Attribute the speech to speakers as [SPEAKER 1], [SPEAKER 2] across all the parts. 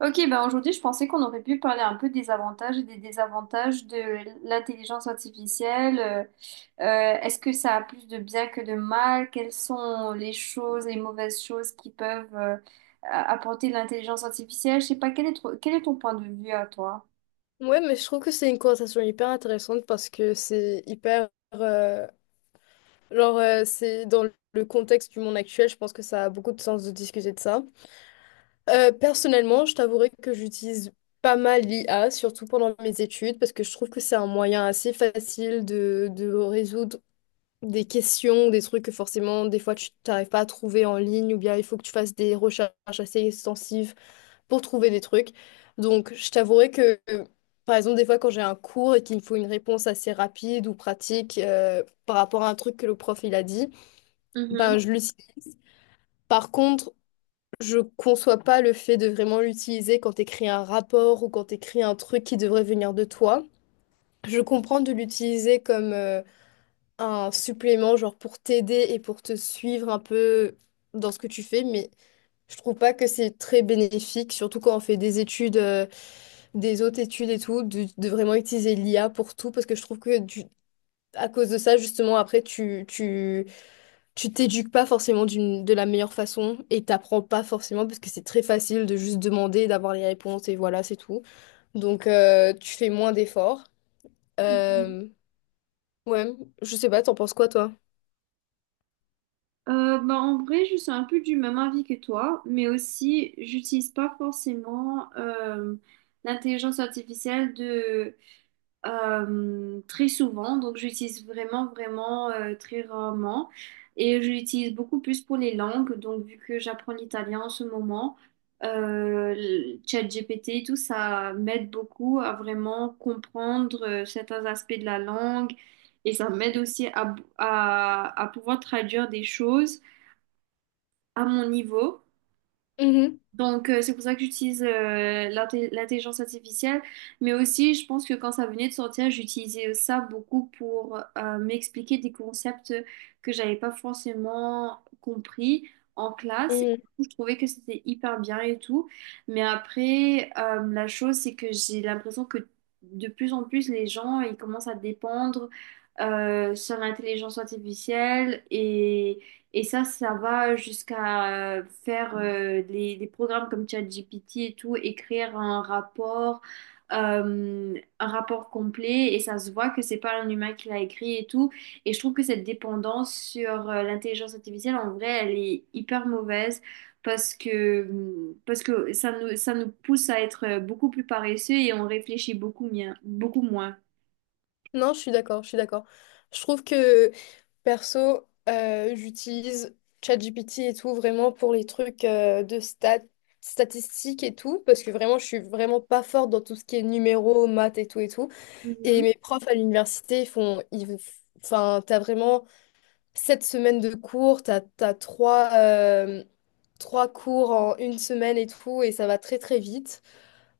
[SPEAKER 1] Ok, ben aujourd'hui, je pensais qu'on aurait pu parler un peu des avantages et des désavantages de l'intelligence artificielle. Est-ce que ça a plus de bien que de mal? Quelles sont les choses, les mauvaises choses qui peuvent apporter l'intelligence artificielle? Je sais pas, quel est ton point de vue à toi?
[SPEAKER 2] Ouais, mais je trouve que c'est une conversation hyper intéressante parce que c'est hyper... euh, genre, c'est dans le contexte du monde actuel, je pense que ça a beaucoup de sens de discuter de ça. Personnellement, je t'avouerai que j'utilise pas mal l'IA, surtout pendant mes études, parce que je trouve que c'est un moyen assez facile de résoudre des questions, des trucs que forcément, des fois, tu t'arrives pas à trouver en ligne, ou bien il faut que tu fasses des recherches assez extensives pour trouver des trucs. Donc, je t'avouerai que, par exemple, des fois, quand j'ai un cours et qu'il me faut une réponse assez rapide ou pratique par rapport à un truc que le prof il a dit,
[SPEAKER 1] Mhm,
[SPEAKER 2] ben, je l'utilise. Par contre, je conçois pas le fait de vraiment l'utiliser quand tu écris un rapport ou quand tu écris un truc qui devrait venir de toi. Je comprends de l'utiliser comme un supplément, genre pour t'aider et pour te suivre un peu dans ce que tu fais, mais je trouve pas que c'est très bénéfique, surtout quand on fait des études, des autres études et tout, de vraiment utiliser l'IA pour tout, parce que je trouve que à cause de ça, justement, après, tu t'éduques pas forcément de la meilleure façon et t'apprends pas forcément, parce que c'est très facile de juste demander, d'avoir les réponses et voilà, c'est tout. Donc, tu fais moins d'efforts.
[SPEAKER 1] mhm.
[SPEAKER 2] Euh, ouais, je sais pas, t'en penses quoi, toi?
[SPEAKER 1] Bah, en vrai, je suis un peu du même avis que toi, mais aussi, j'utilise pas forcément l'intelligence artificielle très souvent, donc j'utilise vraiment très rarement. Et je l'utilise beaucoup plus pour les langues, donc vu que j'apprends l'italien en ce moment, le ChatGPT, tout ça m'aide beaucoup à vraiment comprendre certains aspects de la langue et ça m'aide aussi à pouvoir traduire des choses à mon niveau.
[SPEAKER 2] Mhm.
[SPEAKER 1] Donc, c'est pour ça que j'utilise l'intelligence artificielle. Mais aussi, je pense que quand ça venait de sortir, j'utilisais ça beaucoup pour m'expliquer des concepts que j'avais pas forcément compris en classe.
[SPEAKER 2] Mhm.
[SPEAKER 1] Je trouvais que c'était hyper bien et tout. Mais après, la chose, c'est que j'ai l'impression que de plus en plus, les gens, ils commencent à dépendre sur l'intelligence artificielle, et ça va jusqu'à des programmes comme ChatGPT et tout, écrire euh, un rapport complet, et ça se voit que c'est pas un humain qui l'a écrit et tout. Et je trouve que cette dépendance sur l'intelligence artificielle, en vrai, elle est hyper mauvaise parce que, parce que ça nous pousse à être beaucoup plus paresseux et on réfléchit beaucoup moins.
[SPEAKER 2] Non, je suis d'accord, je suis d'accord. Je trouve que perso, j'utilise ChatGPT et tout vraiment pour les trucs de statistiques et tout, parce que vraiment, je suis vraiment pas forte dans tout ce qui est numéros, maths et tout et tout. Et
[SPEAKER 1] Mhm,
[SPEAKER 2] mes profs à l'université, enfin, t'as vraiment 7 semaines de cours, t'as trois cours en une semaine et tout, et ça va très très vite.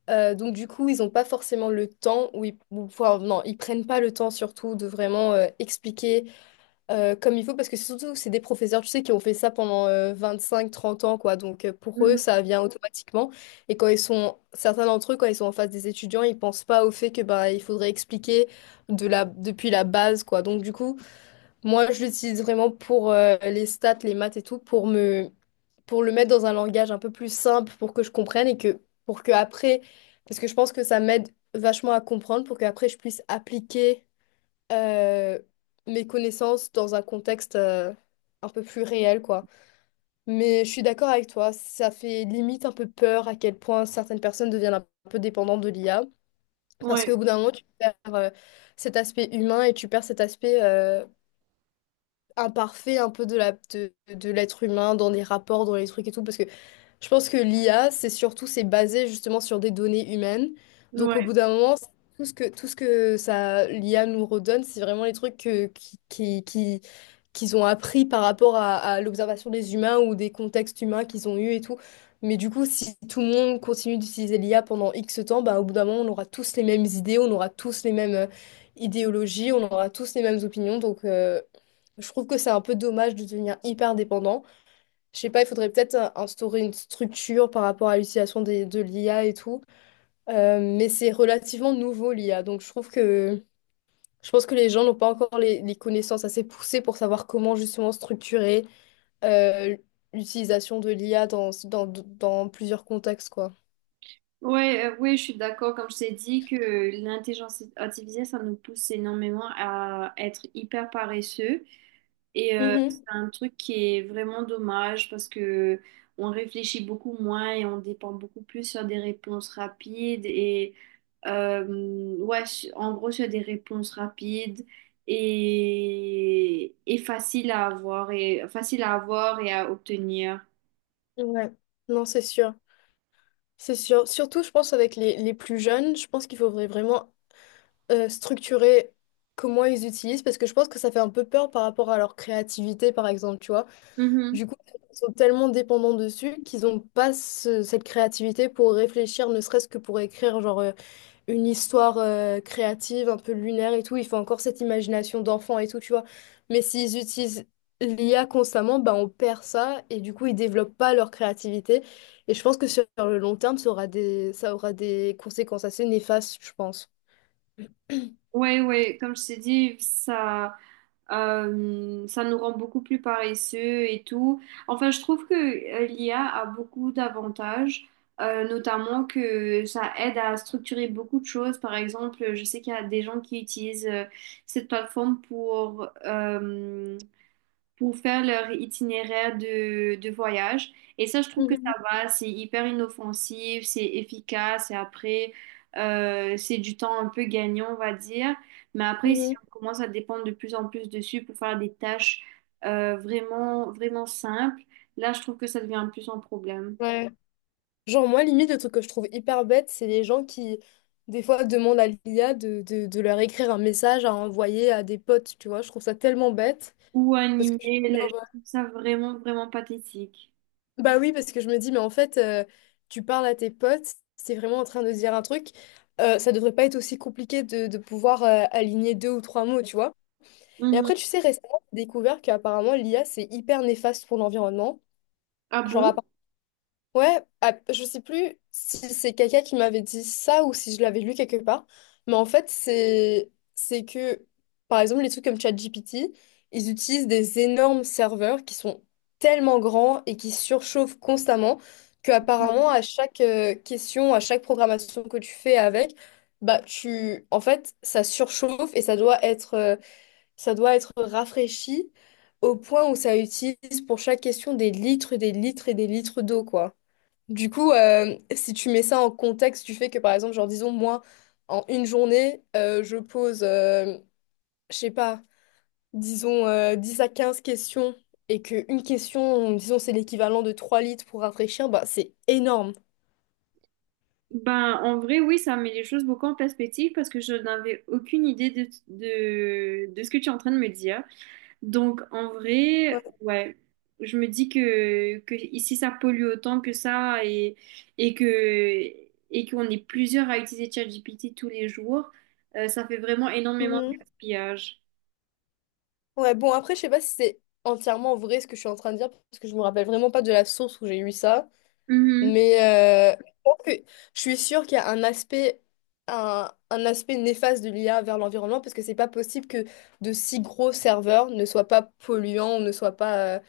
[SPEAKER 2] Donc du coup, ils n'ont pas forcément le temps, enfin, non, ils prennent pas le temps surtout de vraiment expliquer comme il faut, parce que c'est des professeurs, tu sais, qui ont fait ça pendant cinq 30 ans, quoi. Donc pour eux,
[SPEAKER 1] mhm.
[SPEAKER 2] ça vient automatiquement. Et certains d'entre eux, quand ils sont en face des étudiants, ils pensent pas au fait que bah, il faudrait expliquer depuis la base, quoi. Donc du coup, moi, je l'utilise vraiment pour les stats, les maths et tout, pour le mettre dans un langage un peu plus simple pour que je comprenne et que pour que après, parce que je pense que ça m'aide vachement à comprendre pour que après je puisse appliquer euh, mes connaissances dans un contexte un peu plus réel, quoi. Mais je suis d'accord avec toi, ça fait limite un peu peur à quel point certaines personnes deviennent un peu dépendantes de l'IA, parce qu'au
[SPEAKER 1] Ouais,
[SPEAKER 2] bout d'un moment, tu perds cet aspect humain et tu perds cet aspect imparfait un peu de l'être humain dans des rapports, dans les trucs et tout, parce que je pense que l'IA, c'est basé justement sur des données humaines. Donc au
[SPEAKER 1] ouais.
[SPEAKER 2] bout d'un moment, tout ce que ça, l'IA nous redonne, c'est vraiment les trucs que, qui- qu'ils ont appris par rapport à l'observation des humains ou des contextes humains qu'ils ont eus et tout. Mais du coup, si tout le monde continue d'utiliser l'IA pendant X temps, bah, au bout d'un moment, on aura tous les mêmes idées, on aura tous les mêmes idéologies, on aura tous les mêmes opinions. Donc, je trouve que c'est un peu dommage de devenir hyper dépendant. Je sais pas, il faudrait peut-être instaurer une structure par rapport à l'utilisation de l'IA et tout. Mais c'est relativement nouveau l'IA. Donc je pense que les gens n'ont pas encore les connaissances assez poussées pour savoir comment justement structurer euh, l'utilisation de l'IA dans plusieurs contextes, quoi.
[SPEAKER 1] Ouais, ouais, je suis d'accord. Comme je t'ai dit, que l'intelligence artificielle, ça nous pousse énormément à être hyper paresseux. Et c'est
[SPEAKER 2] Mhm.
[SPEAKER 1] un truc qui est vraiment dommage parce que on réfléchit beaucoup moins et on dépend beaucoup plus sur des réponses rapides et en gros sur des réponses rapides et faciles à avoir et à obtenir.
[SPEAKER 2] Ouais, non, c'est sûr. C'est sûr. Surtout, je pense, avec les plus jeunes, je pense qu'il faudrait vraiment structurer comment ils utilisent parce que je pense que ça fait un peu peur par rapport à leur créativité, par exemple, tu vois.
[SPEAKER 1] Mhm.
[SPEAKER 2] Du coup, ils sont tellement dépendants dessus qu'ils n'ont pas cette créativité pour réfléchir, ne serait-ce que pour écrire genre une histoire créative, un peu lunaire et tout. Il faut encore cette imagination d'enfant et tout, tu vois. Mais s'ils utilisent l'IA constamment, bah, on perd ça et du coup, ils développent pas leur créativité. Et je pense que sur le long terme, ça aura des conséquences assez néfastes, je pense. Mhm,
[SPEAKER 1] Ouais, ouais, comme je t'ai dit, ça. Ça nous rend beaucoup plus paresseux et tout. Enfin, je trouve que l'IA a beaucoup d'avantages, notamment que ça aide à structurer beaucoup de choses. Par exemple, je sais qu'il y a des gens qui utilisent cette plateforme pour faire leur itinéraire de voyage. Et ça, je trouve que ça va, c'est hyper inoffensif, c'est efficace, et après, c'est du temps un peu gagnant, on va dire. Mais après, si
[SPEAKER 2] mhm.
[SPEAKER 1] on commence à dépendre de plus en plus dessus pour faire des tâches vraiment simples, là, je trouve que ça devient plus un problème.
[SPEAKER 2] Ouais. Genre, moi, limite, le truc que je trouve hyper bête, c'est les gens qui, des fois, demandent à l'IA de leur écrire un message à envoyer à des potes, tu vois. Je trouve ça tellement bête.
[SPEAKER 1] Ou un
[SPEAKER 2] Parce que,
[SPEAKER 1] email, je
[SPEAKER 2] genre,
[SPEAKER 1] trouve ça vraiment pathétique.
[SPEAKER 2] bah oui, parce que je me dis, mais en fait, tu parles à tes potes, c'est vraiment en train de dire un truc. Ça devrait pas être aussi compliqué de pouvoir aligner deux ou trois mots, tu vois. Et
[SPEAKER 1] Mhm.
[SPEAKER 2] après, tu sais, récemment, j'ai découvert qu'apparemment, l'IA, c'est hyper néfaste pour l'environnement.
[SPEAKER 1] Ah
[SPEAKER 2] Genre,
[SPEAKER 1] bon?
[SPEAKER 2] ouais, ah, je sais plus si c'est quelqu'un qui m'avait dit ça ou si je l'avais lu quelque part, mais en fait, c'est que, par exemple, les trucs comme ChatGPT, ils utilisent des énormes serveurs qui sont tellement grands et qui surchauffent constamment que apparemment à chaque question, à chaque programmation que tu fais avec, bah en fait, ça surchauffe et ça doit être rafraîchi au point où ça utilise pour chaque question des litres et des litres d'eau, quoi. Du coup, si tu mets ça en contexte du fait que, par exemple, genre, disons, moi, en une journée, je pose, je sais pas, disons, 10 à 15 questions et qu'une question, disons, c'est l'équivalent de 3 litres pour rafraîchir, bah, c'est énorme.
[SPEAKER 1] Ben, en vrai, oui, ça met les choses beaucoup en perspective parce que je n'avais aucune idée de ce que tu es en train de me dire. Donc, en
[SPEAKER 2] Ouais.
[SPEAKER 1] vrai, ouais, je me dis que ici, ça pollue autant que ça et que, et qu'on est plusieurs à utiliser ChatGPT tous les jours, ça fait vraiment énormément de
[SPEAKER 2] Mhm.
[SPEAKER 1] gaspillage.
[SPEAKER 2] Ouais, bon, après, je sais pas si c'est entièrement vrai ce que je suis en train de dire parce que je me rappelle vraiment pas de la source où j'ai eu ça.
[SPEAKER 1] Mhm.
[SPEAKER 2] Mais je suis sûre qu'il y a un aspect néfaste de l'IA vers l'environnement parce que c'est pas possible que de si gros serveurs ne soient pas polluants ou ne soient pas,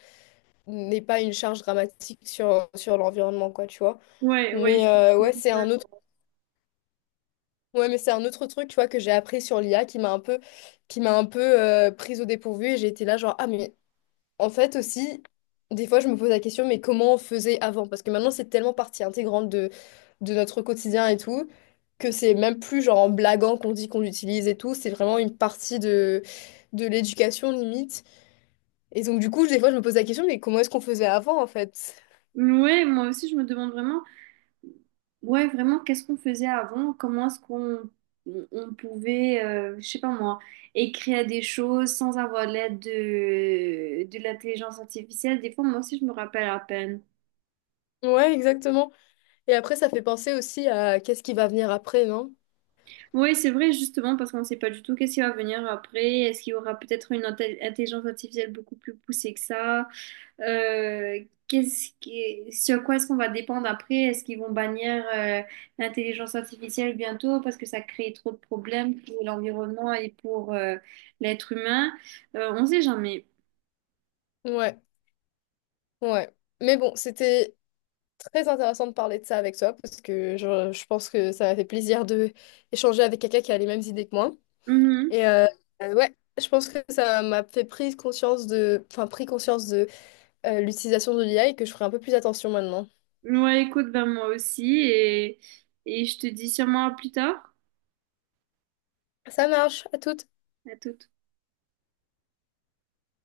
[SPEAKER 2] n'aient pas une charge dramatique sur l'environnement, quoi, tu vois.
[SPEAKER 1] Ouais, ouais,
[SPEAKER 2] Mais
[SPEAKER 1] je-
[SPEAKER 2] ouais, c'est un autre, ouais, mais c'est un autre truc, tu vois, que j'ai appris sur l'IA qui m'a un peu prise au dépourvu et j'ai été là, genre, ah, mais en fait aussi, des fois je me pose la question, mais comment on faisait avant? Parce que maintenant c'est tellement partie intégrante de notre quotidien et tout, que c'est même plus genre en blaguant qu'on dit qu'on l'utilise et tout, c'est vraiment une partie de l'éducation limite. Et donc du coup, des fois je me pose la question, mais comment est-ce qu'on faisait avant en fait?
[SPEAKER 1] ouais, moi aussi, je me demande vraiment. Ouais, vraiment, qu'est-ce qu'on faisait avant? Comment est-ce qu'on on pouvait, je sais pas moi, écrire des choses sans avoir l'aide de l'intelligence artificielle? Des fois, moi aussi, je me rappelle à peine.
[SPEAKER 2] Ouais, exactement. Et après ça fait penser aussi à qu'est-ce qui va venir après, non?
[SPEAKER 1] Oui, c'est vrai, justement, parce qu'on ne sait pas du tout qu'est-ce qui va venir après. Est-ce qu'il y aura peut-être une intelligence artificielle beaucoup plus poussée que ça? Euh, Qu'est-ce qui, sur quoi est-ce qu'on va dépendre après? Est-ce qu'ils vont bannir l'intelligence artificielle bientôt parce que ça crée trop de problèmes pour l'environnement et pour l'être humain? On sait jamais.
[SPEAKER 2] Ouais, ouais. Mais bon, c'était très intéressant de parler de ça avec toi parce que je pense que ça m'a fait plaisir de échanger avec quelqu'un qui a les mêmes idées que moi.
[SPEAKER 1] Mhm.
[SPEAKER 2] Et ouais, je pense que ça m'a fait prise conscience de, enfin, pris conscience de l'utilisation de l'IA et que je ferai un peu plus attention maintenant.
[SPEAKER 1] Ouais, écoute, ben moi aussi, et je te dis sûrement à plus tard.
[SPEAKER 2] Ça marche, à toutes.
[SPEAKER 1] À tout.